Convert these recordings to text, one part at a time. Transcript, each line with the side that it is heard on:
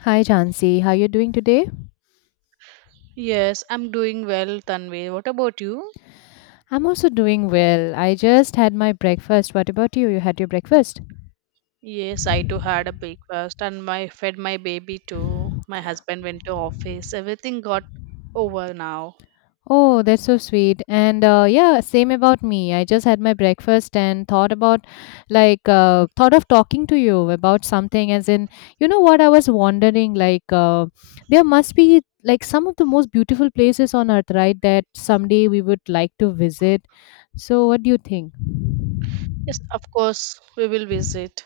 left: Hi Jansi, how are you doing today?
right: Yes, I'm doing well, Tanvi. What about you?
left: I'm also doing well. I just had my breakfast. What about you? You had your breakfast?
right: Yes, I too had a breakfast and my fed my baby too. My husband went to office. Everything got over now.
left: Oh, that's so sweet. And yeah, same about me. I just had my breakfast and thought about, thought of talking to you about something. As in, you know what? I was wondering, there must be like some of the most beautiful places on earth, right? That someday we would like to visit. So, what do you think?
right: Yes, of course we will visit.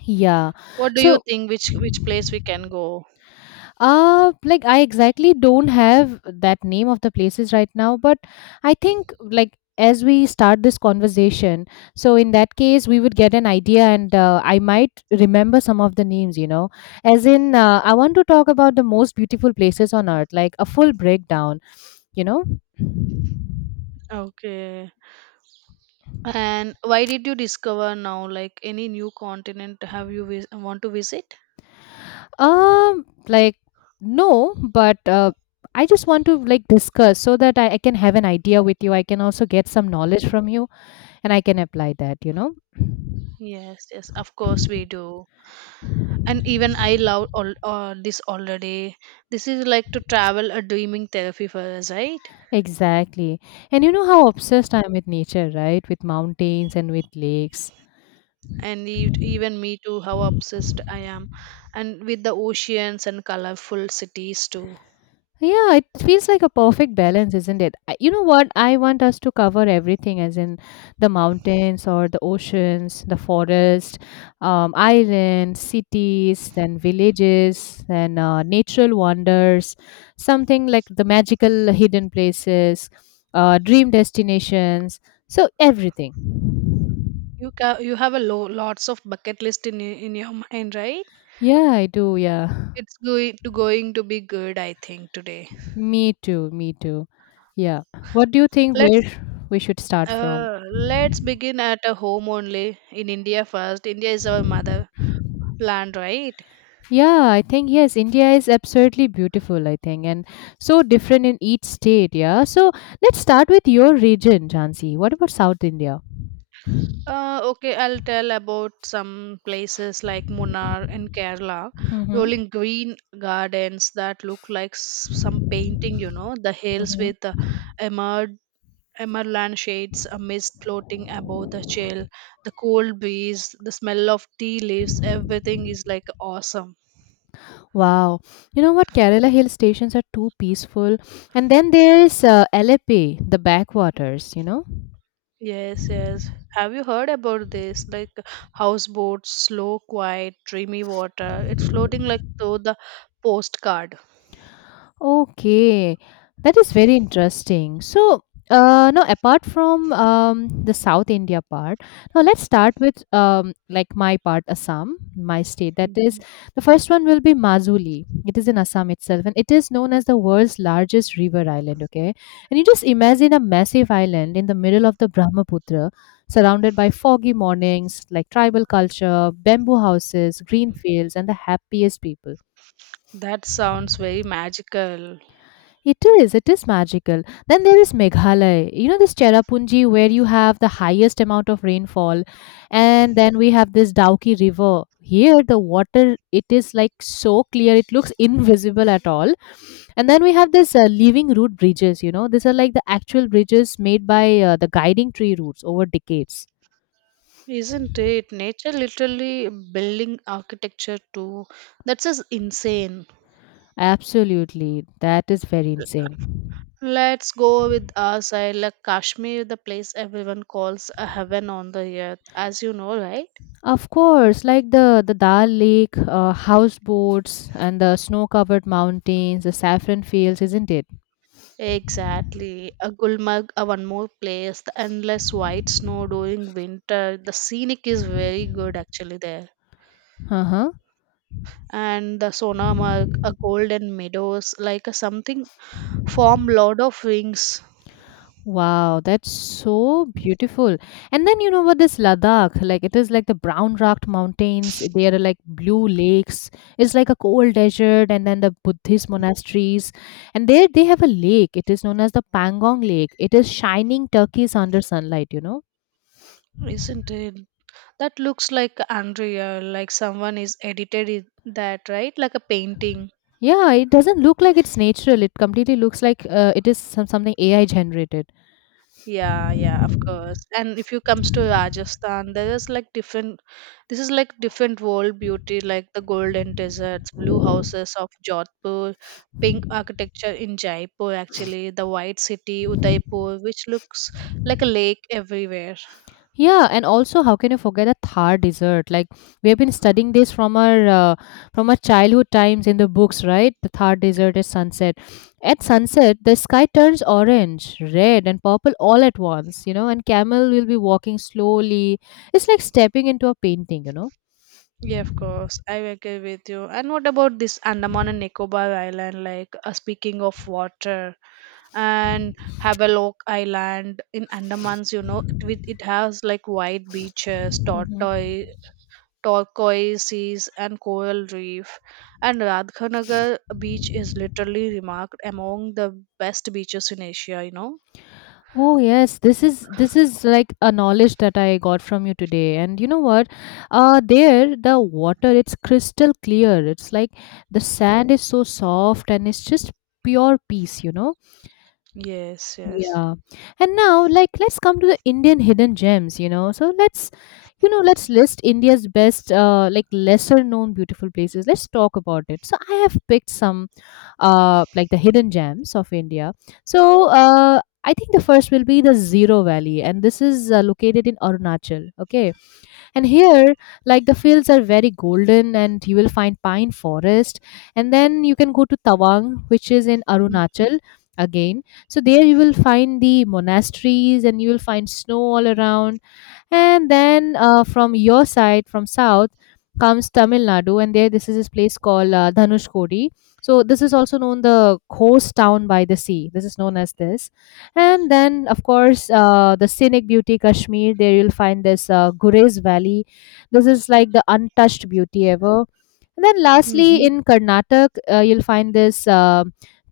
left: Yeah.
right: What do you
left: So,
right: think which place we can go?
left: like I exactly don't have that name of the places right now, but I think like as we start this conversation, so in that case we would get an idea, and I might remember some of the names. You know, as in I want to talk about the most beautiful places on earth, like a full breakdown. You know,
right: Okay. And why did you discover now like any new continent have you want to visit?
left: um, like no, but I just want to like discuss so that I can have an idea with you. I can also get some knowledge from you and I can apply that, you know.
right: Yes, yes, of course we do. And even I love all this already. This is like to travel a dreaming therapy for us, right?
left: Exactly. And you know how obsessed I am with nature, right? With mountains and with lakes.
right: And even me too, how obsessed I am, and with the oceans and colorful cities too.
left: Yeah, it feels like a perfect balance, isn't it? You know what? I want us to cover everything, as in the mountains or the oceans, the forest, islands, cities, then villages, then natural wonders, something like the magical hidden places, dream destinations. So, everything.
right: You have a lots of bucket list in in your mind, right?
left: Yeah, I do. Yeah.
right: It's going to be good, I think, today.
left: Me too. Me too. Yeah. What do you think where
right: Let's
left: we should start from?
right: uh let's begin at a home only. In India first. India is our mother land right?
left: Yeah, I think yes, India is absolutely beautiful, I think, and so different in each state. Yeah, so let's start with your region, Jansi. What about South India?
right: Okay, I'll tell about some places like Munnar in Kerala,
left: Mm-hmm.
right: rolling green gardens that look like some painting, you know, the hills
left: Mm-hmm.
right: with emerald, shades, a mist floating above the chill, the cold breeze, the smell of tea leaves, everything is like awesome.
left: Wow, you know what? Kerala hill stations are too peaceful, and then there's Alappuzha, the backwaters, you know.
right: Yes, yes. Have you heard about this? Like houseboats, slow, quiet, dreamy water. It's floating like through the postcard.
left: Okay, that is very interesting. So, now apart from the South India part, now let's start with like my part, Assam, my state. That is
right: Mhm.
left: the first one will be Mazuli. It is in Assam itself, and it is known as the world's largest river island. Okay, and you just imagine a massive island in the middle of the Brahmaputra, surrounded by foggy mornings, like tribal culture, bamboo houses, green fields, and the happiest people.
right: That sounds very magical,
left: It is magical. Then there is Meghalaya, you know, this Cherrapunji where you have the highest amount of rainfall. And then we have this Dauki River. Here, the water, it is like so clear, it looks invisible at all. And then we have this living root bridges, you know, these are like the actual bridges made by the guiding tree roots over decades.
right: isn't it? Nature literally building architecture too. That's just insane.
left: Absolutely. That is very insane.
right: Let's go with our side, like Kashmir, the place everyone calls a heaven on the earth, as you know, right?
left: Of course, like the Dal Lake, houseboats, and the snow-covered mountains, the saffron fields, isn't it?
right: Exactly. A Gulmarg, a one more place, the endless white snow during winter. The scenic is very good actually there.
left: Uh huh.
right: And the Sonamarg, a golden meadows, like a something form Lord of Rings,
left: Wow, that's so beautiful. And then you know what this Ladakh, like it is like the brown rocked mountains. There are like blue lakes. It's like a cold desert, and then the Buddhist monasteries. And there they have a lake. It is known as the Pangong Lake. It is shining turquoise under sunlight, you know.
right: isn't it? That looks like unreal, like someone is edited in that, right? Like a painting.
left: Yeah, it doesn't look like it's natural. It completely looks like it is some, something AI generated.
right: Yeah, yeah, of course. And if you comes to Rajasthan, there is like different, this is like different world beauty, like the golden deserts, blue houses of Jodhpur, pink architecture in Jaipur actually, the white city, Udaipur, which looks like a lake everywhere.
left: Yeah, and also how can you forget a Thar dessert? Like we have been studying this from our childhood times in the books, right? The Thar dessert is sunset. At sunset, the sky turns orange, red, and purple all at once. You know, and camel will be walking slowly. It's like stepping into a painting, you
right: Yeah, of course. I agree with you. And what about this Andaman and Nicobar Island? Like, speaking of water, and Havelock Island in Andamans, you know, it with it has like white beaches,
left: know.
right: tortoise, turquoise seas, and coral reef. And Radhanagar beach is literally remarked among the best beaches in Asia, you know.
left: Oh yes, this is like a knowledge that I got from you today. And you know what? There the water it's crystal clear. It's like the sand is so soft and it's just pure peace, you know?
right: Yes. Yes.
left: Yeah. And now like let's come to the Indian hidden gems, you know. Let's list India's best like lesser known beautiful places. Let's talk about it. So I have picked some like the hidden gems of India. So I think the first will be the Zero Valley, and this is located in Arunachal. Okay, and here like the fields are very golden, and you will find pine forest, and then you can go to Tawang, which is in Arunachal again. So there you will find the monasteries, and you will find snow all around and then from your side, from south, comes Tamil Nadu, and there this is this place called Dhanushkodi. So this is also known the coast town by the sea. This is known as this. And then of course the scenic beauty Kashmir. There you'll find this Gurez Valley. This is like the untouched beauty ever. And then lastly
right: Mm-hmm.
left: in Karnataka, you'll find this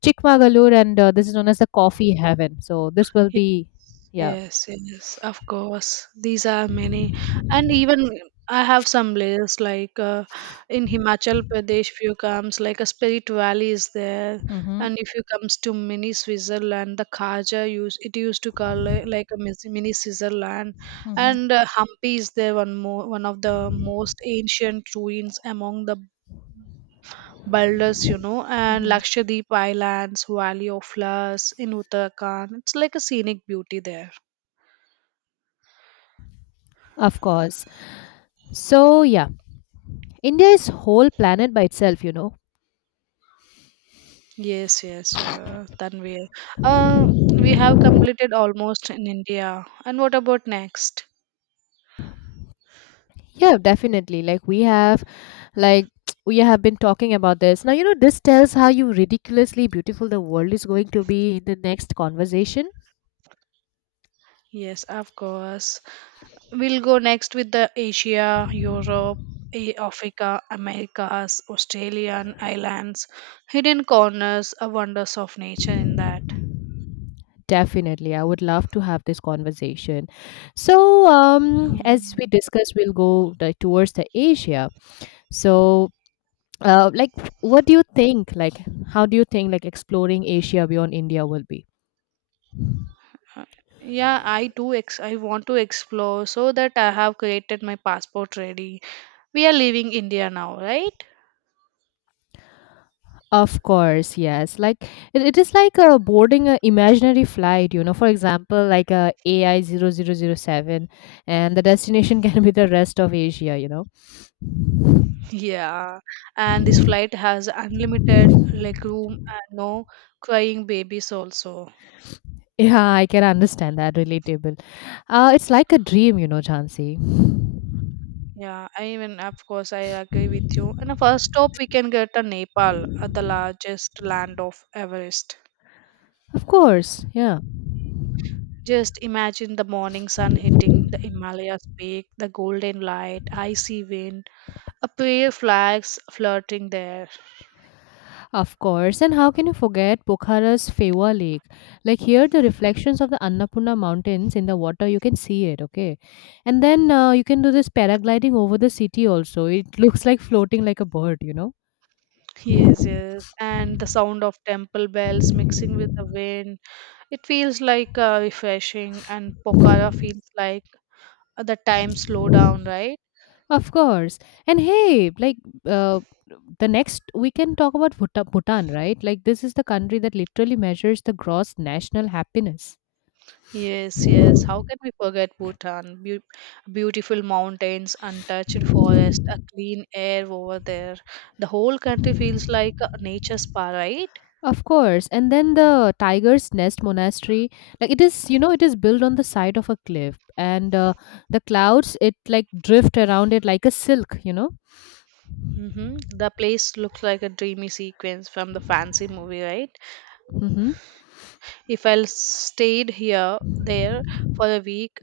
left: Chikmagalur, and this is known as the coffee heaven. So this will be yeah.
right: Yes, yes, of course. These are many, and even I have some layers like in Himachal Pradesh. If you comes like a Spirit Valley is there,
left: Mm-hmm.
right: and if you comes to mini Switzerland, the Khaja use it used to call it like a mini Switzerland,
left: Mm-hmm.
right: and Hampi is there, one more one of the most ancient ruins among the boulders, you know, and
left: Mm-hmm.
right: Lakshadweep Islands, Valley of Flowers in Uttarakhand. It's like a scenic beauty there.
left: Of course. So, yeah, India is whole planet by itself, you know.
right: Yes, yes, Tanvir. Uh, we have completed almost in India. And what about next?
left: Yeah, definitely. Like we have like we have been talking about this. Now, you know, this tells how you ridiculously beautiful the world is going to be in the next conversation.
right: Yes, of course. We'll go next with the Asia, Europe, Africa, Americas, Australian islands, hidden corners, wonders of nature in that.
left: Definitely. I would love to have this conversation. So, as we
right: Um,
left: discussed, we'll go towards the Asia. So, uh, like what do you think like how do you think like exploring Asia beyond India will be?
right: uh, yeah, I do. I want to explore so that I have created my passport ready. We are leaving India now, right?
left: Of course, yes. Like it is like boarding an imaginary flight, you know. For example, like a AI 0007 and the destination can be the rest of Asia, you know.
right: Yeah, and this flight has unlimited legroom, and no crying babies also.
left: Yeah, I can understand that relatable. It's like a dream, you know, Chansey.
right: Yeah, I even of course I agree with you. And the first stop we can get to Nepal, the largest land of Everest.
left: Of course. Yeah.
right: Just imagine the morning sun hitting the Himalayas peak, the golden light, icy wind, a prayer flags flirting there.
left: Of course, and how can you forget Pokhara's Fewa Lake? Like here, the reflections of the Annapurna Mountains in the water, you can see it, okay? And then you can do this paragliding over the city also. It looks like floating like a bird, you know?
right: Yes, yes. And the sound of temple bells mixing with the wind. It feels like refreshing, and Pokhara feels like the time slow down, right?
left: Of course. And hey, uh, the next, we can talk about Bhutan, right? Like this is the country that literally measures the gross national happiness.
right: Yes, yes. How can we forget Bhutan? Beautiful mountains, untouched forest, a clean air over there. The whole country feels like a nature spa, right?
left: Of course. And then the Tiger's Nest Monastery, like it is, you know, it is built on the side of a cliff, and the clouds it like drift around it like a silk, you know.
right: Mm-hmm. The place looks like a dreamy sequence from the fancy movie, right?
left: Mm-hmm.
right: If I stayed here, there, for a week,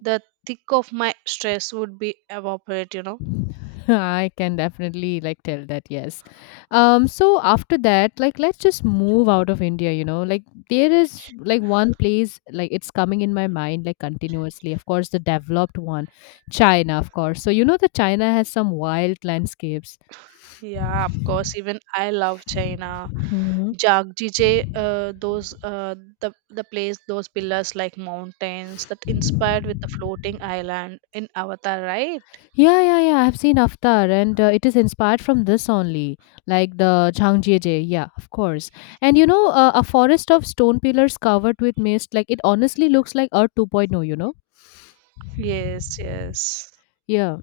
right: the thick of my stress would be evaporate, you know.
left: I can definitely like tell that, yes. So after that, like let's just move out of India, you know. Like there is like one place, like it's coming in my mind like continuously. Of course, the developed one, China, of course. So you know that China has some wild landscapes.
right: Yeah, of course, even I love China. Jagdije, those the the place, those pillars like mountains that inspired with the floating island in Avatar, right?
left: Yeah, yeah, yeah. I've seen Avatar, and it is inspired from this only, like the Changjieje. Yeah, of course. And you know, a forest of stone pillars covered with mist, like it honestly looks like Earth 2.0, you know?
right: Yes, yes.
left: Yeah,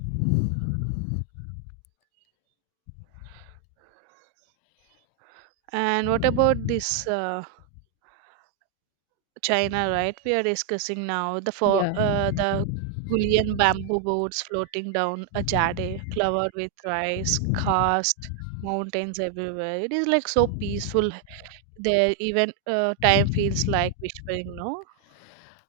right: And what about this uh, China, right? We are discussing now the for
left: yeah.
right: the Gulian bamboo boats floating down a jade, covered with rice, karst, mountains everywhere. It is like so peaceful there. Even time feels like whispering, no?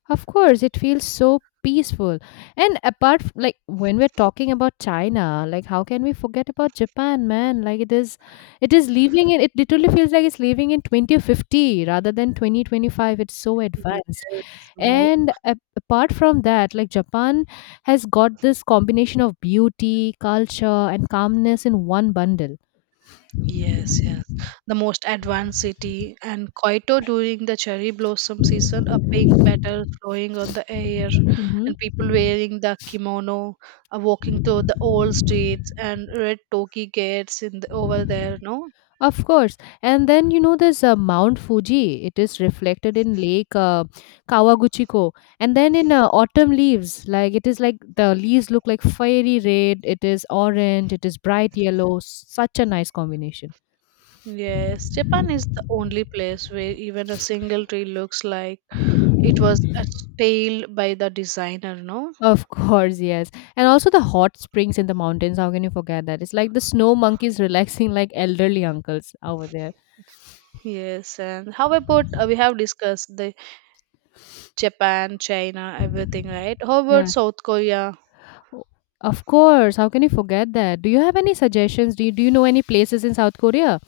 left: Of course, it feels so peaceful. And apart, like when we're talking about China, like how can we forget about Japan, man? Like it is, it literally feels like it's living in 2050 rather than 2025. It's so advanced.
right: Yes, more.
left: And apart from that like Japan has got this combination of beauty, culture and calmness in one bundle.
right: Yes, yes. The most advanced city and Kyoto during the cherry blossom season, a pink petal flowing on the air,
left: Hmm.
right: and people wearing the kimono, walking through the old streets and red toki gates in the, over there. No,
left: Of course, and then you know there's Mount Fuji. It is reflected in lake Kawaguchiko, and then in autumn leaves, like it is like the leaves look like fiery red, it is orange, it is bright yellow, such a nice combination.
right: yes, Japan is the only place where even a single tree looks like it was a tale by the designer. No,
left: Of course, yes. And also the hot springs in the mountains, how can you forget that? It's like the snow monkeys relaxing like elderly uncles over there.
right: yes, and how about we have discussed the Japan, China, everything, right? How about
left: Yeah.
right: South Korea?
left: O- Of course, how can you forget that? Do you have any suggestions? Do you know any places in South Korea?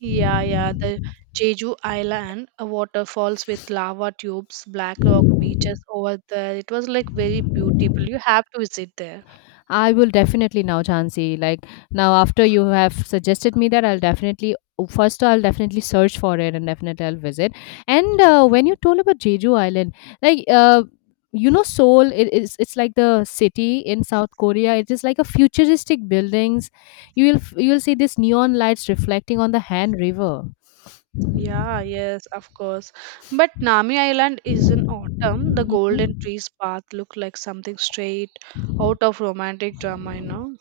right: Yeah, yeah. The Jeju Island waterfalls with lava tubes, black rock beaches over there. It was like very beautiful. You have to visit there.
left: I will definitely now, Jhansi. Like now, after you have suggested me that, I'll definitely search for it and definitely I'll visit. And when you told about Jeju Island, like uh, you know, Seoul, it's like the city in South Korea. It is like a futuristic buildings. You will you will see these neon lights reflecting on the Han River.
right: Yeah, yes, of course. But Nami Island is in autumn. The golden
left: Hmm.
right: trees path look like something straight out of romantic drama, you know,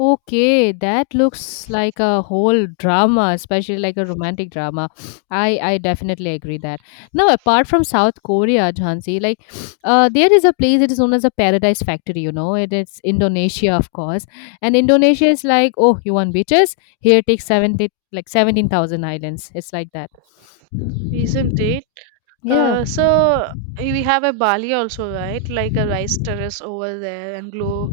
left: Okay, that looks like a whole drama, especially like a romantic drama. I definitely agree that. Now, apart from South Korea, Jhansi, there is a place that is known as a paradise factory. You know, it is Indonesia, of course, and Indonesia is like, oh, you want beaches? Here, take 70 like 17,000 islands. It's like that.
right: isn't it?
left: Yeah,
right: So we have a Bali also, right? Like a rice terrace over there and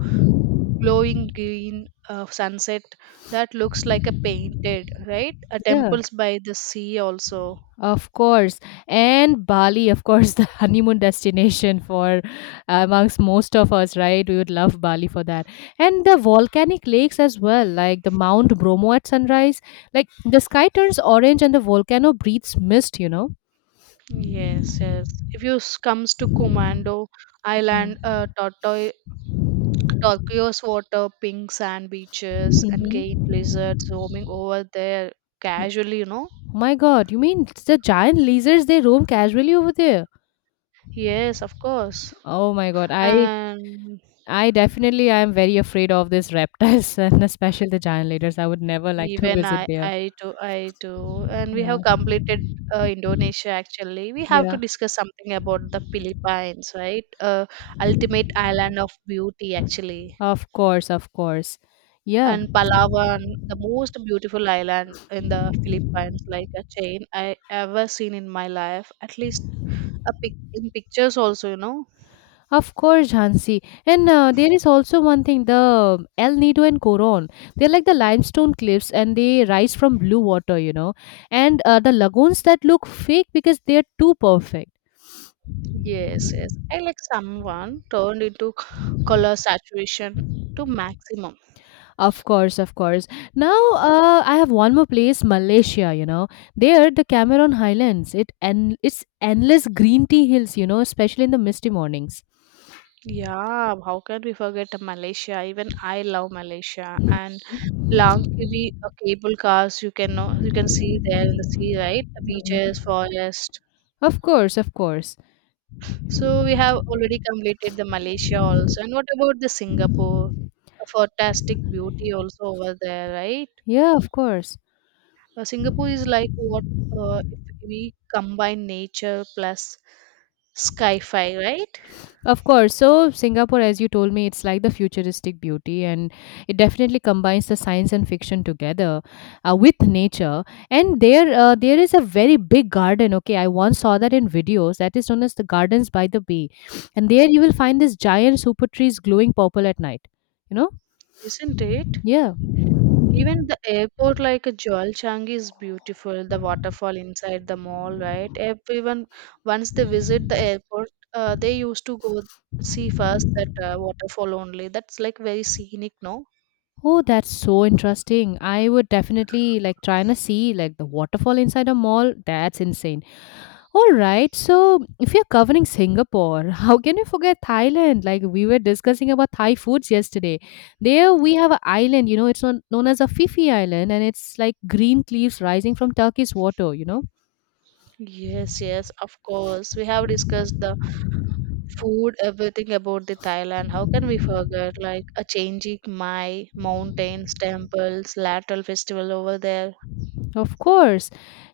right: glowing green sunset, that looks like a painted right, a
left: yeah.
right: temples by the sea also.
left: Of course. And Bali, of course, the honeymoon destination for amongst most of us, right? We would love Bali for that. And the volcanic lakes as well, like the Mount Bromo at sunrise. Like the sky turns orange and the volcano breathes mist, you know?
right: Yes, yes. If you comes to commando island, tortoise turquoise water, pink sand beaches, and giant
left: Mm-hmm.
right: lizards roaming over there casually, you know.
left: Oh my God, you mean it's the giant lizards they roam casually over there?
right: Yes, of course.
left: Oh my God, I
right: And
left: I definitely am very afraid of these reptiles and especially the giant lizards. I would never like to
right: even
left: visit
right: I,
left: there.
right: I too, and we have
left: Yeah.
right: completed Indonesia. Actually, we have to
left: Yeah.
right: discuss something about the Philippines, right? Ultimate island of beauty, actually,
left: Of course, of course. Yeah,
right: and Palawan, the most beautiful island in the Philippines, like a chain I ever seen in my life. At least a pictures, also, you know.
left: of course, Hansi. And there is also one thing, the El Nido and Coron. They're like the limestone cliffs and they rise from blue water, you know. And the lagoons that look fake because they're too perfect.
right: Yes, yes. I like someone turned into color saturation to maximum.
left: Of course, of course. Now, I have one more place, Malaysia, you know. There, the Cameron Highlands. It's endless green tea hills, you know, especially in the misty mornings.
right: Yeah, how can we forget Malaysia? Even I love Malaysia and Langkawi, cable cars you can know, you can see there in the sea, right? Beaches, forest.
left: Of course, of course.
right: So we have already completed the Malaysia also. And what about the Singapore? A fantastic beauty also over there, right?
left: Yeah, of course.
right: Singapore is like what if we combine nature plus sky-fi, right?
left: Of course. So, Singapore, as you told me, it's like the futuristic beauty, and it definitely combines the science and fiction together with nature. And there, there is a very big garden. Okay, I once saw that in videos. That is known as the Gardens by the Bay, and there you will find this giant super trees glowing purple at night. You know?
right: Isn't it?
left: Yeah.
right: Even the airport, like Jolchang, is beautiful. The waterfall inside the mall, right? Everyone, once they visit the airport, they used to go see first that waterfall only. That's like very scenic, no?
left: Oh, that's so interesting. I would definitely like trying to see like the waterfall inside a mall. That's insane. All right. So, if you're covering Singapore, how can you forget Thailand? Like we were discussing about Thai foods yesterday. There we have an island, you know, it's known as a Phi Island, and it's like green cliffs rising from Turkey's water, you know.
right: Yes, yes, of course. We have discussed the food, everything about the Thailand. How can we forget? Like a changing Mai, mountains, temples, lateral festival over there.
left: Of course.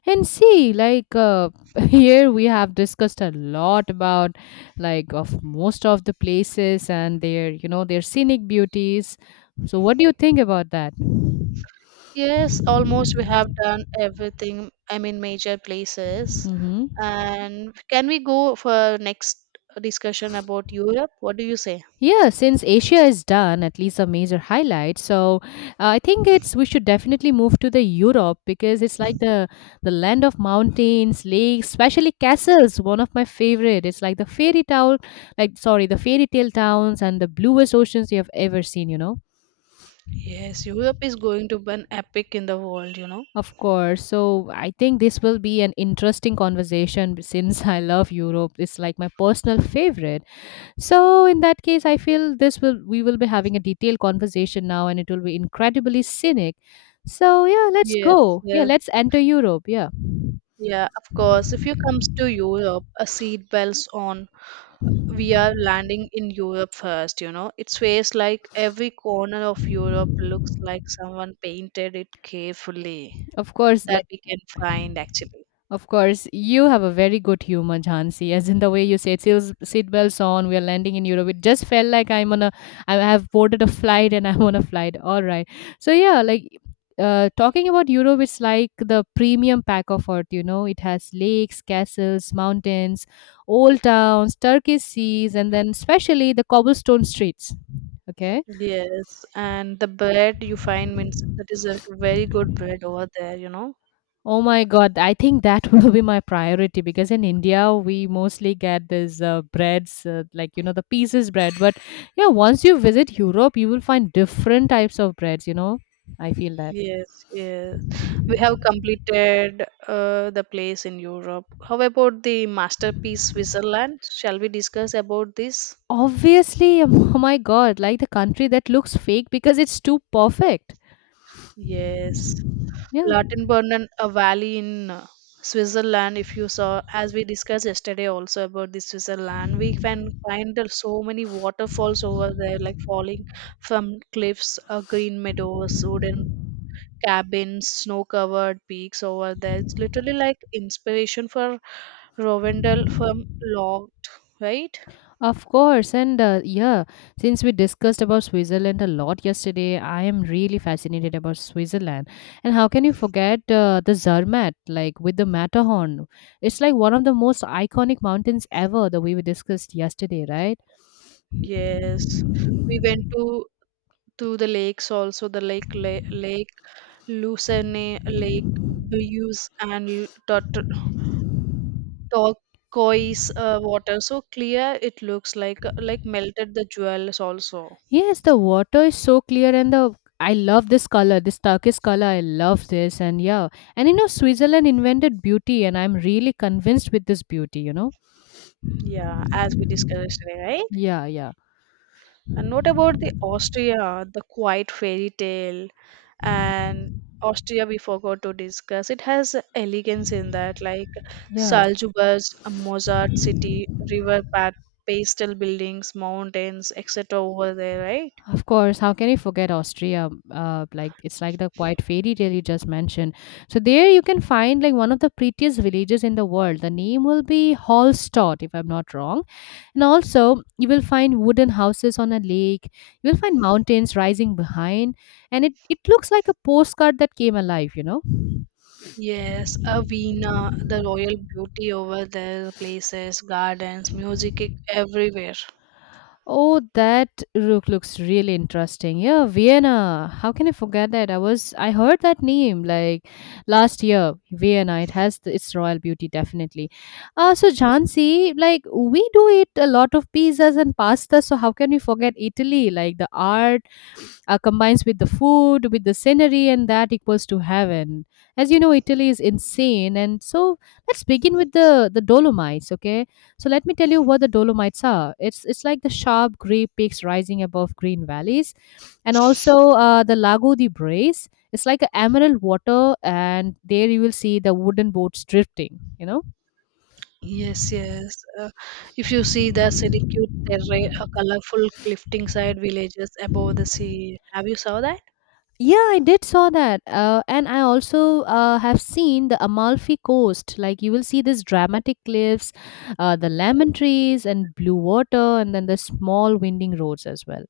left: And see, like here we have discussed a lot about like of most of the places and their, you know, their scenic beauties. So, what do you think about that?
right: Yes, almost we have done everything. I mean, major places.
left: Mm-hmm.
right: And can we go for next discussion about Europe? What do you say?
left: Yeah, since Asia is done, at least a major highlight. So I think it's we should definitely move to the Europe, because it's like the land of mountains, lakes, especially castles. One of my favorite. It's like the fairy tale, like sorry, the fairy tale towns and the bluest oceans you have ever seen. You know,
right: Yes, Europe is going to be an epic in the world, you know.
left: of course. So I think this will be an interesting conversation since I love Europe. It's like my personal favorite. So in that case, I feel this will we will be having a detailed conversation now, and it will be incredibly scenic. So yeah, let's
right: Yes,
left: go. Yeah,
right: yes,
left: let's enter Europe. Yeah,
right: yeah, of course. If you comes to Europe, a seat belts on. We are landing in Europe first, you know. It feels like every corner of Europe looks like someone painted it carefully,
left: of course.
right: that
left: Like
right: we can find actually.
left: of course, you have a very good humor, Jhansi. As in the way you said, seatbelts on, we're landing in Europe. It just felt like I'm on a, I have boarded a flight and I'm on a flight. All right. So yeah, like talking about Europe, it's like the premium pack of earth. You know, it has lakes, castles, mountains, old towns, Turkish seas, and then especially the cobblestone streets. Okay.
right: Yes, and the bread you find means that is like a very good bread over there, you know.
left: Oh my God, I think that will be my priority, because in India we mostly get these breads, like you know, the pieces bread. But yeah, once you visit Europe, you will find different types of breads, you know. I feel that.
right: Yes, yes. We have completed the place in Europe. How about the masterpiece Switzerland? Shall we discuss about this?
left: Obviously, oh my God, like the country that looks fake because it's too perfect.
right: Yes.
left: Yeah.
right: Lautenburnen, a valley in Switzerland. If you saw, as we discussed yesterday, also about the Switzerland, we can find so many waterfalls over there, like falling from cliffs, green meadows, wooden cabins, snow covered peaks over there. It's literally like inspiration for Rovendell from Locked, right?
left: Of course, and yeah, since we discussed about Switzerland a lot yesterday, I am really fascinated about Switzerland. And how can you forget the Zermatt, like with the Matterhorn? It's like one of the most iconic mountains ever, the way we discussed yesterday, right?
right: Yes. We went to the lakes also, the Lake Lucerne, Lake Buse, and turquoise water. So clear it looks like melted the jewels also.
left: Yes, the water is so clear, and the I love this color, this turquoise color. I love this, and yeah, and you know, Switzerland invented beauty, and I'm really convinced with this beauty, you know?
right: Yeah, as we discussed today, right?
left: Yeah, yeah,
right: And what about the Austria, the quiet fairy tale? And Austria we forgot to discuss. It has elegance in that, like
left: yeah.
right: Salzburg's Mozart city, river path, pastel buildings, mountains, etc. over there, right?
left: Of course, how can you forget Austria? Like it's like the quiet fairy tale you just mentioned. So there you can find like one of the prettiest villages in the world. The name will be Hallstatt, if I'm not wrong. And also you will find wooden houses on a lake. You will find mountains rising behind, and it looks like a postcard that came alive. You know.
right: Yes, a Vienna, the royal beauty over there, places, gardens, music everywhere.
left: Oh, that rook looks really interesting. Yeah, Vienna. How can I forget that? I heard that name like last year. Vienna. It has the, its royal beauty definitely. So Jhansi, like we do eat a lot of pizzas and pasta. So how can we forget Italy? Like the art combines with the food, with the scenery, and that equals to heaven. As you know, Italy is insane, and so let's begin with the Dolomites. Okay, so let me tell you what the Dolomites are. It's like the sharp gray peaks rising above green valleys, and also the Lago di Brace. It's like a emerald water, and there you will see the wooden boats drifting. You know.
right: Yes, yes. If you see the Syracuse terrain, a colorful cliffing side villages above the sea. Have you saw that?
left: Yeah, I did saw that. And I also have seen the Amalfi Coast. Like you will see these dramatic cliffs, the lemon trees and blue water, and then the small winding roads as well.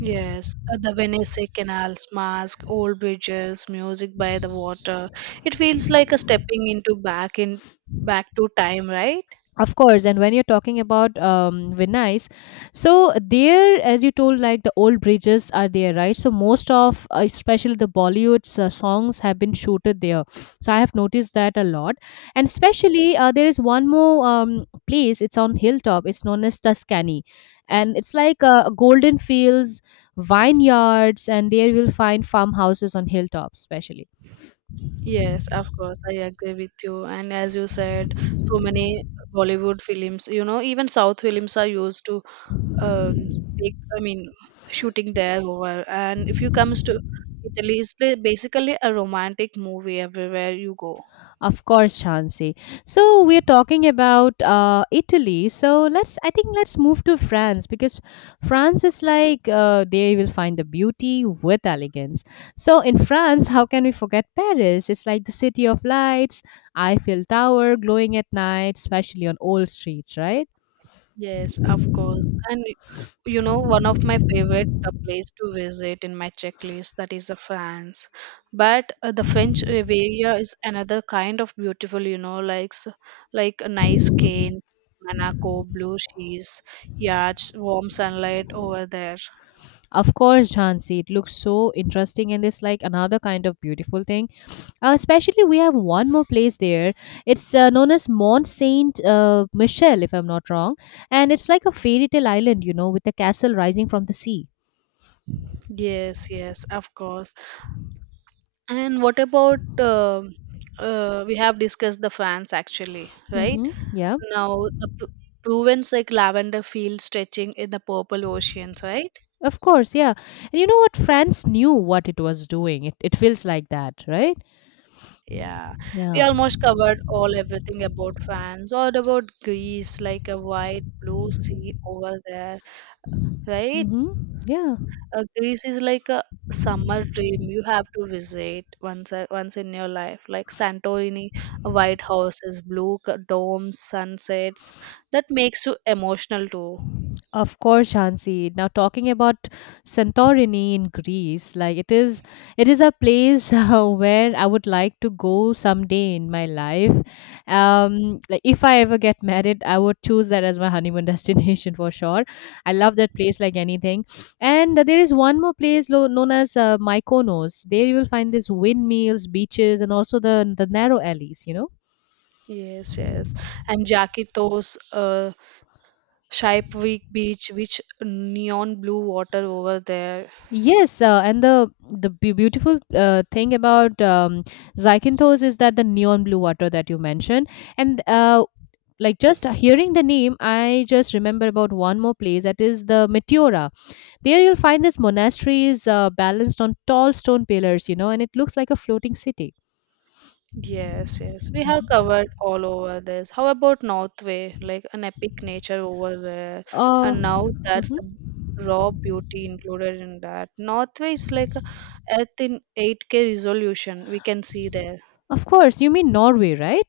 right: Yes, the Venice canals, mask, old bridges, music by the water. It feels like a stepping into back to time, right?
left: Of course, and when you're talking about Venice, so there, as you told, like the old bridges are there, right? So most of, especially the Bollywood's songs have been shooted there. So I have noticed that a lot, and especially there is one more place. It's on hilltop. It's known as Tuscany, and it's like golden fields, vineyards, and there you'll find farmhouses on hilltop, especially.
right: Yes, of course, I agree with you. And as you said, so many Bollywood films, you know, even South films are used to um, take, I mean, shooting there over. And if you comes to Italy, it's basically a romantic movie everywhere you go.
left: Of course, Shansi. So we're talking about Italy. So let's, I think, let's move to France, because France is like they will find the beauty with elegance. So in France, how can we forget Paris? It's like the city of lights, Eiffel Tower glowing at night, especially on old streets, right?
right: Yes, of course. And you know, one of my favorite place to visit in my checklist that is the France. But the French Riviera is another kind of beautiful, you know, like a nice canes, Monaco, blue seas, yachts, warm sunlight over there.
left: Of course, Jhansi, it looks so interesting and it's like another kind of beautiful thing. Especially, we have one more place there. It's known as Mont Saint Michel, if I'm not wrong, and it's like a fairy tale island, you know, with a castle rising from the sea.
right: Yes, yes, of course. And what about we have discussed the France actually, right?
left: Hmm. Yeah,
right: Now proven's like lavender field stretching in the purple oceans, right?
left: of course, yeah. And you know what? France knew what it was doing. It feels like that, right?
right: Yeah, we
left: Yeah.
right: almost covered all everything about fans. What about Greece? Like a wide blue sea over there, right?
left: Hmm. Yeah.
right: Greece is like a summer dream you have to visit once in your life. Like Santorini, white houses, domes, sunsets. That makes you emotional too.
left: Of course, Shansi. Now talking about Santorini in Greece, like it is a place where I would like to go someday in my life. Like if I ever get married, I would choose that as my honeymoon destination for sure. I love that place like anything. And there is one more place known as Mykonos. There you will find these windmills, beaches, and also the narrow alleys. You know.
right: Yes, yes. And Jakitos, Shaipvik Beach, which neon blue water over there.
left: Yes, and the beautiful thing about Zycanthos is that the neon blue water that you mentioned, and like just hearing the name, I just remember about one more place, that is the Meteora. There you'll find this monastery is balanced on tall stone pillars, you know, and it looks like a floating city.
right: Yes, yes. We have covered all over this. How about Northway? Like an epic nature over there.
left: Uh,
right: And now that's
left: mhm.
right: the raw beauty included in that. Northway is like a Earth in 8K resolution. We can see there.
left: Of course, you mean Norway, right?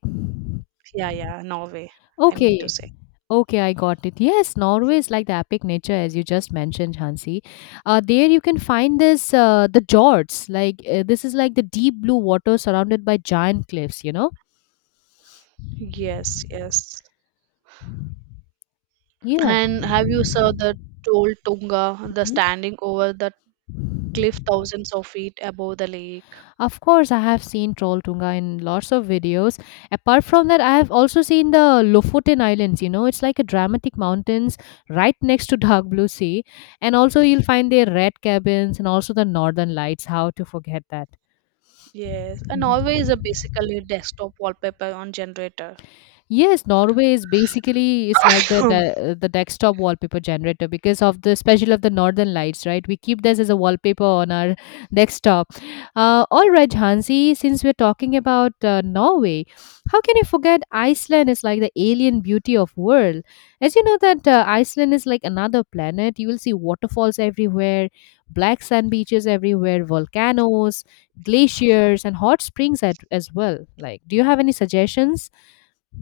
right: Yeah, yeah, Norway. I mean to
left: Okay,
right: say.
left: okay, I got it. Yes, Norway is like the epic nature, as you just mentioned, Hansi. There you can find this the Jords. Like this is like the deep blue water surrounded by giant cliffs. You know.
right: Yes, yes.
left: Yeah.
right: And have you saw the Tall Tunga, the
left: Mhm.
right: standing over the cliff thousands of feet above the lake?
left: Of course, I have seen Trolltunga in lots of videos. Apart from that, I have also seen the Lofoten Islands. You know, it's like a dramatic mountains right next to Dark Blue Sea, and also you'll find their red cabins and also the Northern Lights. How to forget that?
right: Yes, and always a
left: Mhm.
right: basically desktop wallpaper on generator.
left: Yes, Norway is basically it's like the de- the desktop wallpaper generator because of the special of the northern lights, right? We keep this as a wallpaper on our desktop. All right, Hansi, since we're talking about Norway, how can you forget Iceland is like the alien beauty of world? As you know that Iceland is like another planet. You will see waterfalls everywhere, black sand beaches everywhere, volcanoes, glaciers, and hot springs at, as well. Like, do you have any suggestions?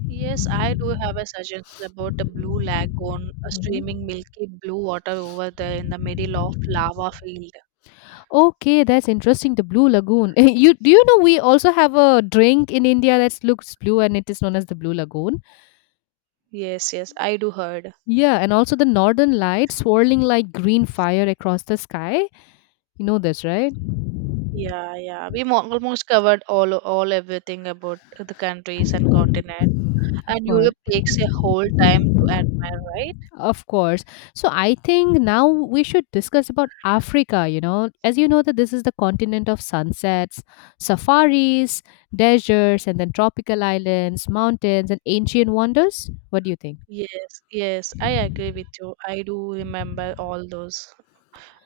right: Yes, I do have a suggestion about a blue lagoon, a
left: Mhm.
right: streaming milky blue water over there in the middle of lava field.
left: Okay, that's interesting. The Blue Lagoon. You do you know we also have a drink in India that looks blue and it is known as the Blue Lagoon.
right: Yes, yes, I do heard.
left: Yeah, and also the Northern Lights swirling like green fire across the sky. You know this, right?
right: Yeah, yeah, almost covered all everything about the countries and continents.
left: Of
right: And
left: course.
right: Europe takes a whole time to admire, right?
left: Of course. So I think now we should discuss about Africa, you know. As you know that this is the continent of sunsets, safaris, deserts, and then tropical islands, mountains, and ancient wonders. What do you think?
right: Yes, yes, I agree with you. I do remember all those.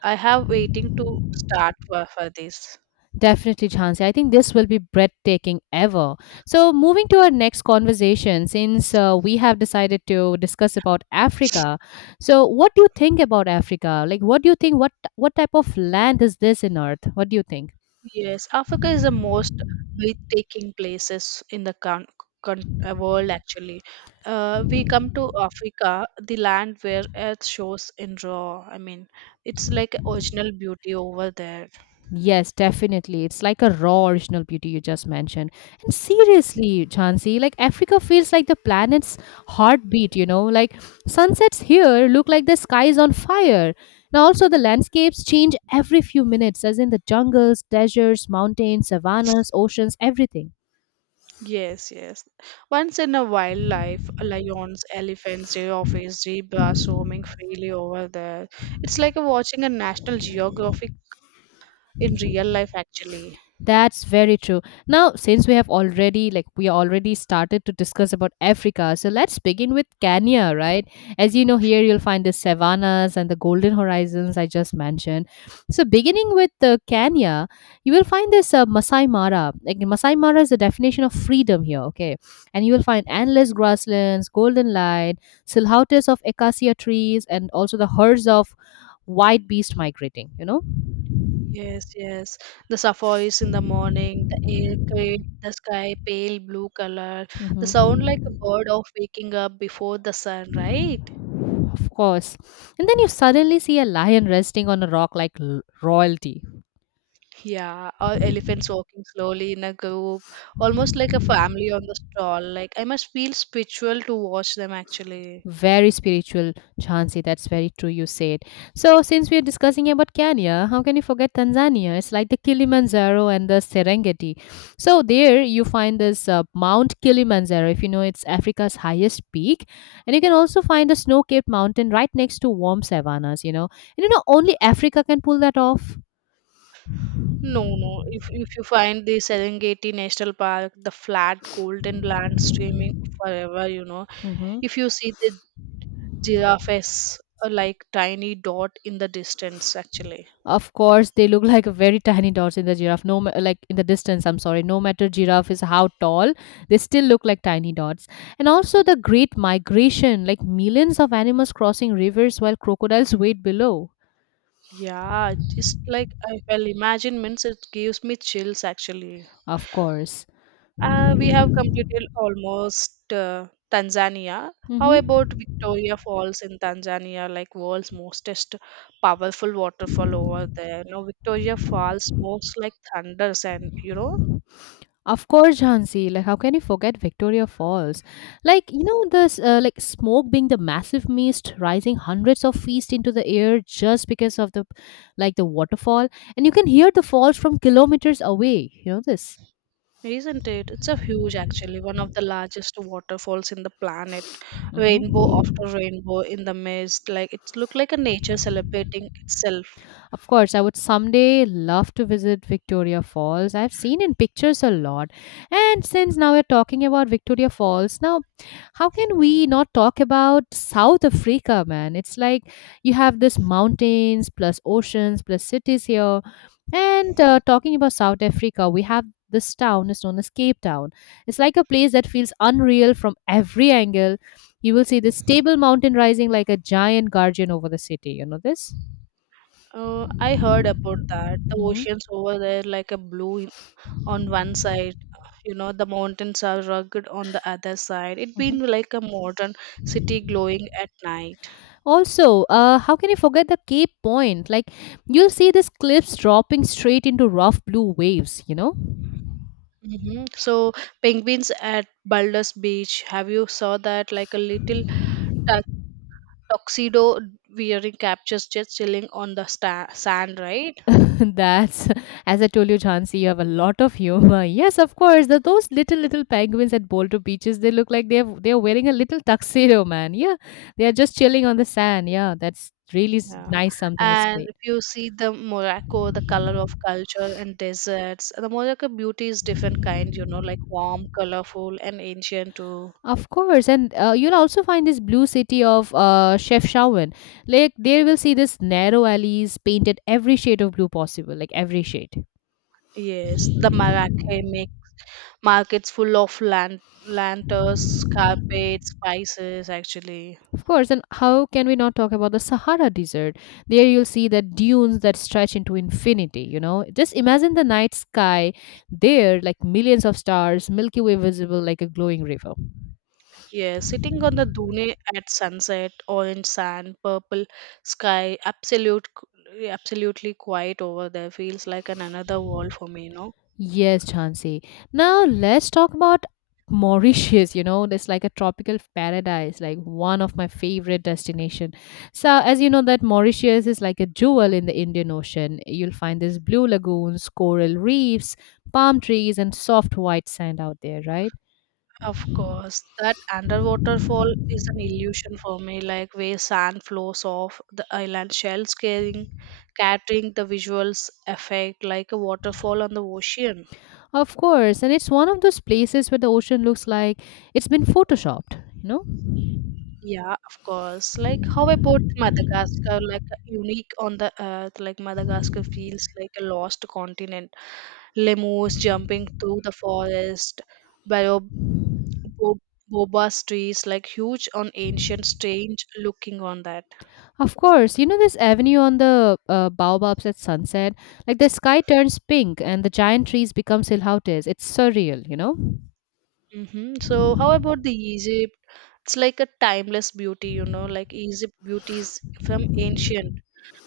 right: I have waiting to start for this.
left: Definitely, Jhansi. I think this will be breathtaking ever. So, moving to our next conversation, since we have decided to discuss about Africa, so what do you think about Africa? Like, what do you think? What type of land is this in Earth? What do you think?
right: Yes, Africa is the most breathtaking places in the world actually. We come to Africa, the land where earth shows in raw. I mean, it's like original beauty over there.
left: Yes, definitely. It's like a raw original beauty you just mentioned. And seriously, Chansey, like Africa feels like the planet's heartbeat, Like sunsets here look like the sky is on fire. Now, also, the landscapes change every few minutes, as in the jungles, deserts, mountains, savannas, oceans, everything.
right: Yes, yes. Once in a wildlife, lions, elephants, giraffes, zebras roaming freely over there. It's like watching a National Geographic in real life actually.
left: That's very true. Now, since we already started to discuss about Africa, so let's begin with Kenya, right? As you know, here you'll find the savannas and the golden horizons I just mentioned. So, beginning with Kenya, you will find this Masai Mara. Like Masai Mara is the definition of freedom here, okay? And you will find endless grasslands, golden light, silhouettes of acacia trees, and also the herds of white beast migrating.
right: Yes, yes. The sapphires in the morning, the air create the sky pale blue color. The
left: Mhm.
right: sound like a bird of waking up before the sun, right?
left: Of course. And then you suddenly see a lion resting on a rock like royalty.
right: Yeah, or elephants walking slowly in a group, almost like a family on the stroll. Like I must feel spiritual to watch them actually.
left: Very spiritual, Chansi. That's very true, you said. So, since we're discussing about Kenya, how can you forget Tanzania? It's like the Kilimanjaro and the Serengeti. So, there you find this Mount Kilimanjaro, if you know it's Africa's highest peak. And you can also find a snow capped mountain right next to warm savannas, you know. And you know, only Africa can pull that off.
right: No, no. If you find the Serengeti National Park, the flat golden land streaming forever, you know.
left: Mhm.
right: If you see the giraffes are like tiny dot in the distance actually.
left: Of course, they look like a very tiny dots in the giraffe. No, like in the distance. I'm sorry. No matter giraffe is how tall, they still look like tiny dots. And also the great migration, like millions of animals crossing rivers while crocodiles wait below.
right: Yeah, just like I well imagine means it gives me chills actually.
left: Of course.
right: We have completed almost Tanzania. How
left: Mm-hmm.
right: about Victoria Falls in Tanzania, like world's mostest powerful waterfall over there? You know, Victoria Falls moves like thunders, and you know.
left: Of course, Jhansi. Like, how can you forget Victoria Falls? Like, you know, this like smoke being the massive mist rising hundreds of feet into the air just because of the like the waterfall, and you can hear the falls from kilometers away. You know this.
right: Isn't it? It's a huge, actually, one of the largest waterfalls in the planet. Rainbow
left: Mhm.
right: after rainbow in the mist, like it's looked like a nature celebrating itself.
left: Of course, I would someday love to visit Victoria Falls. I've seen in pictures a lot. And since now we're talking about Victoria Falls, now how can we not talk about South Africa, man? It's like you have this mountains plus oceans plus cities here. And talking about South Africa, we have this town is known as Cape Town. It's like a place that feels unreal from every angle. You will see this stable mountain rising like a giant guardian over the city. You know this?
right: I heard about that. The
left: Mhm,
right: oceans over there, like on one side, you know, the mountains are rugged on the other side. It been
left: mhm.
right: like a modern city glowing at night.
left: Also, how can you forget the Cape Point? Like, you'll see these cliffs dropping straight into rough blue waves, you know?
right: Hmm. So penguins at Baldur's Beach. Have you saw that? Like a little tuxedo wearing captures just chilling on sand, right?
left: That's, as I told you, Chansi, you have a lot of humor. Yes, of course. Those little penguins at Boulder Beaches, they look like they're wearing a little tuxedo, man. Yeah, they're just chilling on the sand. Yeah, that's really
right: Yeah.
left: nice. Something is
right: And if you see the Morocco, the color of culture and deserts, the Morocco beauty is different kind, you know, like warm, colorful, and ancient too.
left: of course, and you'll also find this blue city of Chef Shawan. Like there will see this narrow alleys painted every shade of blue possible, like every shade.
right: Yes, the Marrakech make markets full of lanterns, carpets, spices, actually.
left: Of course, and how can we not talk about the Sahara Desert? There you'll see the dunes that stretch into infinity. You know, just imagine the night sky there, like millions of stars, Milky Way visible like a glowing river.
right: Yeah, sitting on the dune at sunset, orange sand, purple sky, absolutely quiet over there feels like an another world for me, you know.
left: Yes, Chansey. Now let's talk about Mauritius. You know, it's like a tropical paradise, like one of my favorite destination. So, as you know, that Mauritius is like a jewel in the Indian Ocean. You'll find these blue lagoons, coral reefs, palm trees, and soft white sand out there, right?
right: Of course, that underwater fall is an illusion for me, like where sand flows off the island shells carrying, catering the visuals effect like a waterfall on the ocean.
left: Of course, and it's one of those places where the ocean looks like it's been photoshopped. You know.
right: Yeah, of course. Like, how about Madagascar? Like, unique on the earth, like Madagascar feels like a lost continent, lemurs jumping through the forest, bio- bo- boba's trees, like huge on ancient, strange looking on that.
left: Of course, you know this avenue on the baobabs at sunset, like the sky turns pink and the giant trees become silhouettes. It's surreal, you know.
right: Hmm. So, how about the Egypt? It's like a timeless beauty, you know, like Egypt beauty is from ancient.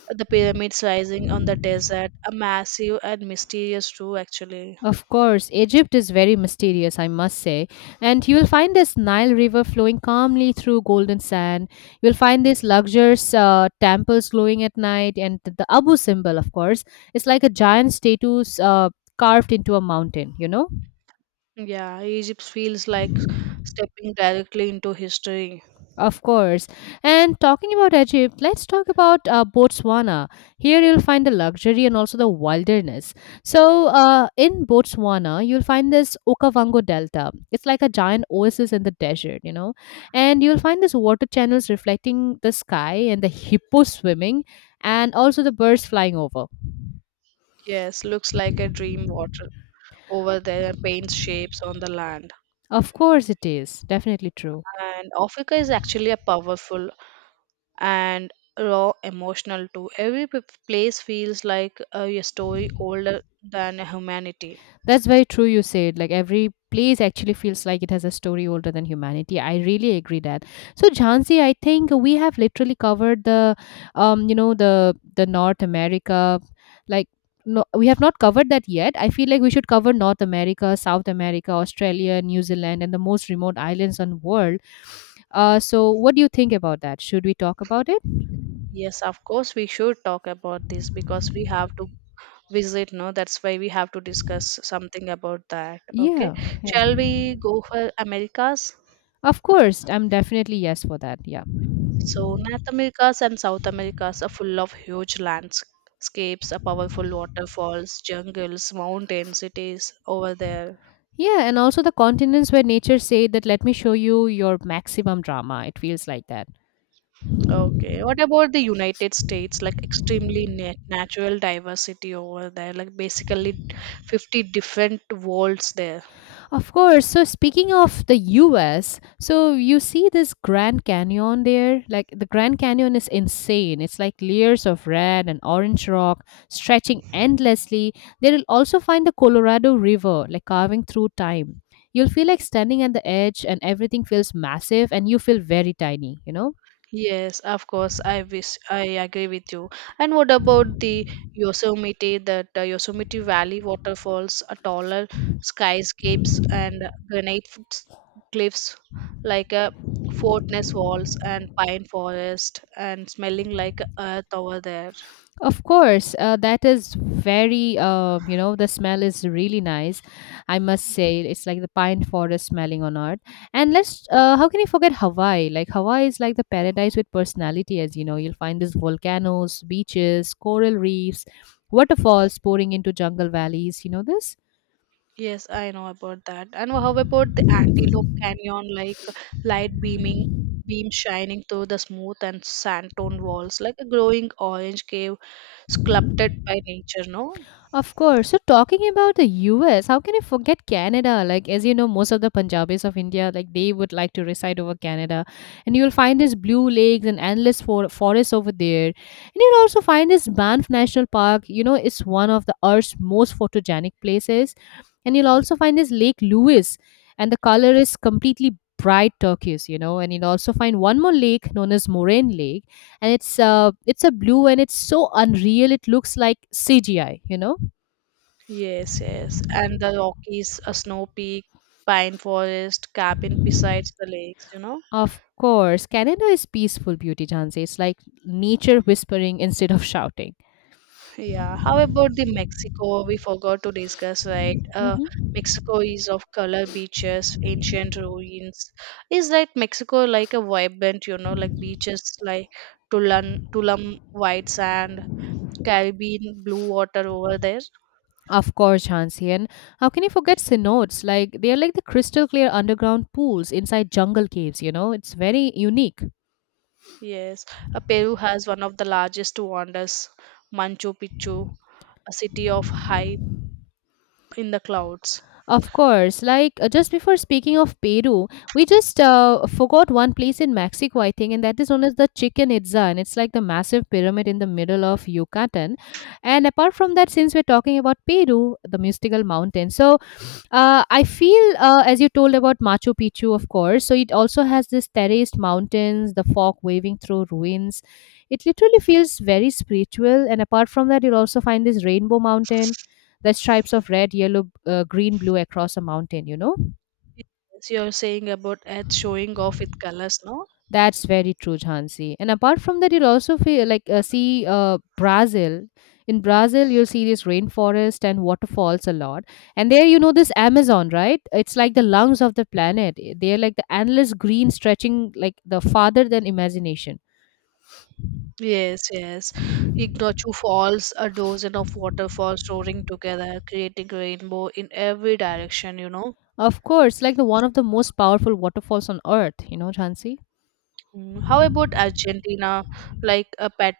right: The pyramids rising on the desert, a massive and mysterious too, actually.
left: Of course, Egypt is very mysterious, I must say. And you will find this Nile River flowing calmly through golden sand. You'll find these luxurious temples glowing at night, and the Abu symbol, of course, it's like a giant statue carved into a mountain, you know.
right: Yeah, Egypt feels like stepping directly into history.
left: Of course. And talking about Egypt, let's talk about Botswana. Here you'll find the luxury and also the wilderness. So, in Botswana, you'll find this Okavango Delta. It's like a giant oasis in the desert, you know. And you'll find these water channels reflecting the sky and the hippo swimming and also the birds flying over.
right: Yes, looks like a dream water over there and paints shapes on the land.
left: Of course, it is. Definitely true.
right: And Africa is actually a powerful and raw emotional too. Place feels like a story older than humanity.
left: That's very true, you said. Like every place actually feels like it has a story older than humanity. I really agree that. So, Jhansi, I think we have literally covered you know, the North America. Like, no, we have not covered that yet. I feel like we should cover North America, South America, Australia, New Zealand, and the most remote islands on world. So what do you think about that? Should we talk about it?
right: Yes, of course, we should talk about this because we have to visit, no? That's why we have to discuss something about that. Okay.
left: Yeah, yeah.
right: Shall we go for Americas?
left: Of course, I'm definitely yes for that. Yeah.
right: So, North Americas and South Americas are full of huge landscapes, powerful waterfalls, jungles, mountains. It is over there.
left: Yeah, and also the continents where nature said that let me show you your maximum drama. It feels like that.
right: Okay. What about the United States? Like extremely natural diversity over there, like basically 50 different worlds there.
left: Of course. So speaking of the US, so you see this Grand Canyon there? Like the Grand Canyon is insane. It's like layers of red and orange rock stretching endlessly. There you'll also find the Colorado River, like carving through time. You'll feel like standing at the edge and everything feels massive and you feel very tiny, you know?
right: Yes, of course. I wish I agree with you. And what about the Yosemite, that Yosemite Valley waterfalls, a taller skyscapes and cliffs, like a fortress walls and pine forest and smelling like earth over there.
left: Of course, that is very, you know, the smell is really nice. I must say, it's like the pine forest smelling on earth. And let's, how can you forget Hawaii? Like, Hawaii is like the paradise with personality, as you know. You'll find these volcanoes, beaches, coral reefs, waterfalls pouring into jungle valleys. You know this?
right: Yes, I know about that. And how about the Antelope Canyon, like light beaming beam shining through the smooth and sand toned walls, like a glowing orange cave sculpted by nature, no?
left: Of course. So talking about the US, how can you forget Canada? Like as you know, most of the Punjabis of India, like they would like to reside over Canada, and you'll find these blue lakes and endless forests over there, and you'll also find this Banff National Park. You know, it's one of the Earth's most photogenic places, and you'll also find this Lake Louise, and the color is completely bright turquoise, you know, and you'll also find one more lake known as Moraine Lake, and it's a blue and it's so unreal. It looks like CGI, you know.
right: Yes, yes. And the Rockies, a snow peak, pine forest, cabin besides the lakes, you know?
left: Of course, Canada is peaceful beauty, Jhansi. It's like nature whispering instead of shouting.
right: Yeah, how about the Mexico? We forgot to discuss, right?
left: Hmm.
right: Mexico is of color beaches, ancient ruins. Is that Mexico like a vibrant, you know, like beaches like Tulum, Tulum white sand, Caribbean blue water over there?
left: Of course, Jhansi. And how can you forget cenotes? Like they are like the crystal clear underground pools inside jungle caves. You know, it's very unique.
right: Yes, Peru has one of the largest wonders, Machu Picchu, a city of high in the clouds.
left: Of course, like just before speaking of Peru, we just forgot one place in Mexico, I think, and that is known as the Chichen Itza, and it's like the massive pyramid in the middle of Yucatan. And apart from that, since we're talking about Peru, the mystical mountain, so I feel, as you told about Machu Picchu, of course, so it also has this terraced mountains, the fog waving through ruins. It literally feels very spiritual. And apart from that, you'll also find this rainbow mountain, the stripes of red, yellow, green, blue across a mountain, you know?
right: Yes, you're saying about Earth showing off with colors, no?
left: That's very true, Jhansi. And apart from that, you'll also feel like see Brazil. In Brazil, you'll see this rainforest and waterfalls a lot. And there, you know, this Amazon, right? It's like the lungs of the planet. They're like the endless green stretching like the farther than imagination.
right: Yes, yes. Ignachu Falls, a dozen of waterfalls roaring together, creating rainbow in every direction, you know.
left: Of course, like the one of the most powerful waterfalls on earth, you know, Jhansi.
right: Mm. How about Argentina? Like a pet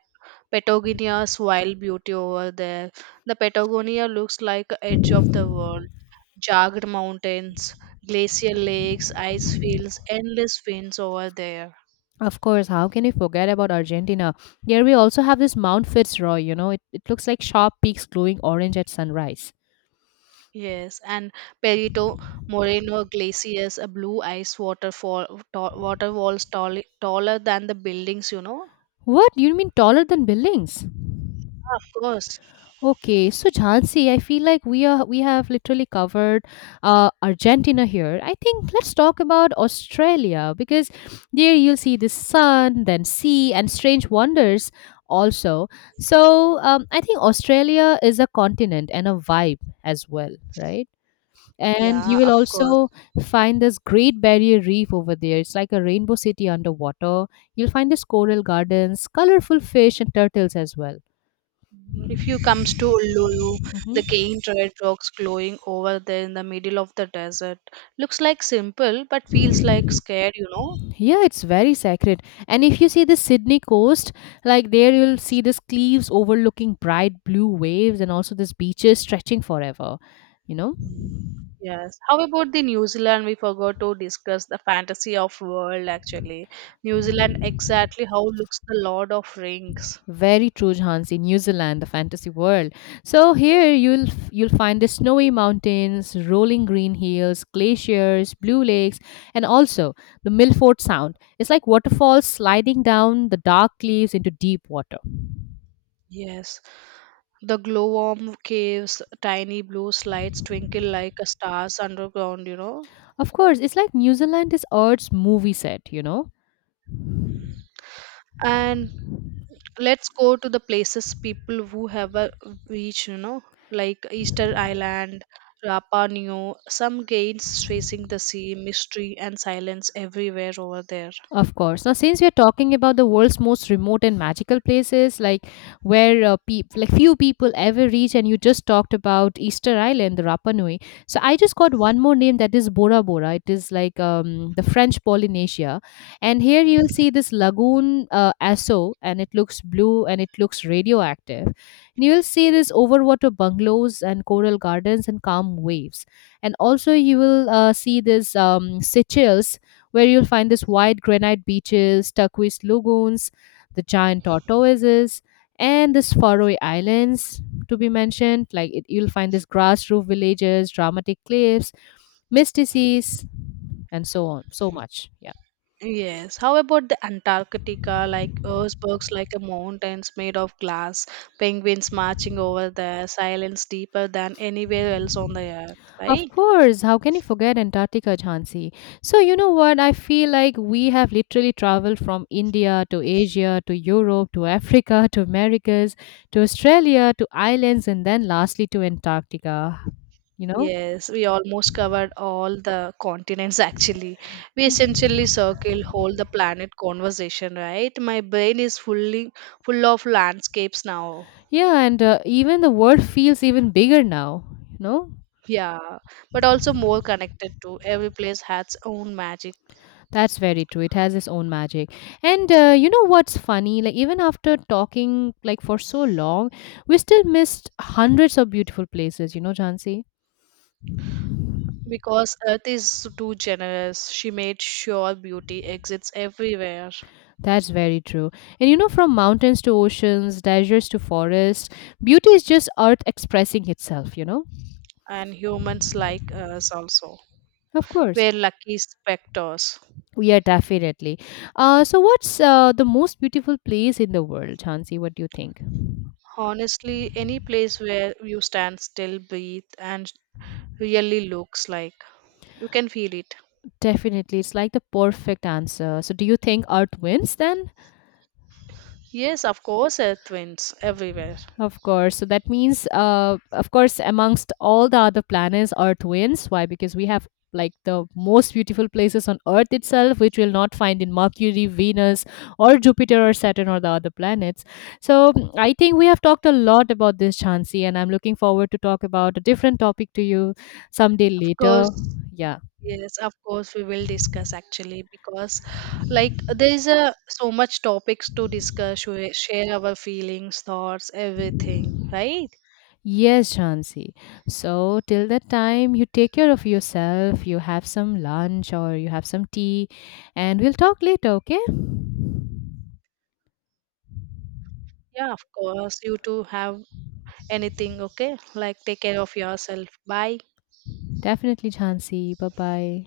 right: Patagonia's wild beauty over there. The Patagonia looks like a edge of the world. Jagged mountains, glacial lakes, ice fields, endless winds over there.
left: Of course, how can you forget about Argentina? Here we also have this Mount Fitzroy, you know, it looks like sharp peaks glowing orange at sunrise.
right: Yes, and Perito Moreno Glaciers, a blue ice waterfall, water walls taller than the buildings, you know.
left: What do you mean taller than buildings?
right: Of course.
left: Okay, so Jhansi, I feel like we have literally covered Argentina here. I think let's talk about Australia because there you'll see the sun, then sea, and strange wonders also. So I think Australia is a continent and a vibe as well, right? And
right: Yeah,
left: you will
right: of course.
left: also find this Great Barrier Reef over there. It's like a rainbow city underwater. You'll find this coral gardens, colorful fish, and turtles as well.
right: If you comes to Uluru, the
left: Hmm.
right: giant red rocks glowing over there in the middle of the desert. Looks like simple, but feels like scared, you know.
left: Yeah, it's very sacred. And if you see the Sydney coast, like there you'll see these cliffs overlooking bright blue waves and also these beaches stretching forever. You know,
right: Mm. Yes. How about the New Zealand? We forgot to discuss the fantasy of world actually. New Zealand exactly how looks the Lord of Rings.
left: very true, Jhansi. New Zealand, the fantasy world. So here you'll find the snowy mountains, rolling green hills, glaciers, blue lakes, and also the Milford Sound. It's like waterfalls sliding down the dark cliffs into deep water.
right: Yes. The glowworm caves, tiny blue slides twinkle like a stars underground, you know.
left: Of course, it's like New Zealand is Earth's movie set, you know.
right: And let's go to the places people who have a reach, you know, like Easter Island, Rapa Nui, some gates facing the sea, mystery and silence everywhere over there.
left: Of course. Now, since we're talking about the world's most remote and magical places, like where peop like few people ever reach, and you just talked about Easter Island, the Rapa Nui. So I just got one more name that is Bora Bora. It is like the French Polynesia, and here you'll see this lagoon Aso, and it looks blue and it looks radioactive. And you'll see this overwater bungalows and coral gardens and calm waves, and also you will see this Seychelles, where you'll find this white granite beaches, turquoise lagoons, the giant tortoises, and this Faroe Islands to be mentioned. Like it, you'll find this grass roof villages, dramatic cliffs, misty seas, and so on. So much. Yeah.
right: Yes. How about the Antarctica? Like icebergs, like a mountains made of glass, penguins marching over there. Silence deeper than anywhere else on the earth,
left: Of
right: right?
left: course. How can you forget Antarctica, Jhansi? So, you know what? I feel like we have literally traveled from India to Asia to Europe to Africa to Americas to Australia to islands and then lastly to Antarctica, you know?
right: Yes, we almost covered all the continents actually. We essentially circle whole the planet conversation, right? My brain is fully full of landscapes now.
left: Yeah, and even the world feels even bigger now. You know,
right: Yeah, but also more connected to every place has own magic.
left: that's very true. It has its own magic. And you know what's funny? Like even after talking like for so long, we still missed hundreds of beautiful places. You know, Jansi.
right: Because Earth is too generous, she made sure beauty exists everywhere,
left: That's very true. And you know, from mountains to oceans, deserts to forests, beauty is just Earth expressing itself. You know,
right: and humans like us also.
left: of course.
right: We're lucky spectators.
left: Yeah, definitely. So, what's the most beautiful place in the world, Chansi? What do you think?
right: Honestly, any place where you stand still, breathe, and really looks like you can feel it.
left: Definitely. It's like the perfect answer. So do you think Earth wins then?
right: Yes, of course, Earth wins everywhere.
left: Of course. So that means of course amongst all the other planets Earth wins. Why? Because we have like the most beautiful places on Earth itself, which we'll not find in Mercury, Venus, or Jupiter, or Saturn, or the other planets. So mm, I think we have talked a lot about this, Chansi, and I'm looking forward to talk about a different topic to you someday
right: Of
left: later.
right: course.
left: Yeah.
right: Yes, of course we will discuss actually because like there is a so much topics to discuss, share our feelings, thoughts, everything, right?
left: Yes, Shansi. So, till that time, you take care of yourself, you have some lunch or you have some tea, and we'll talk later, okay?
right: Yeah, of course. You too have anything, okay? Like take care of yourself. Bye.
left: Definitely, Shansi. Bye bye.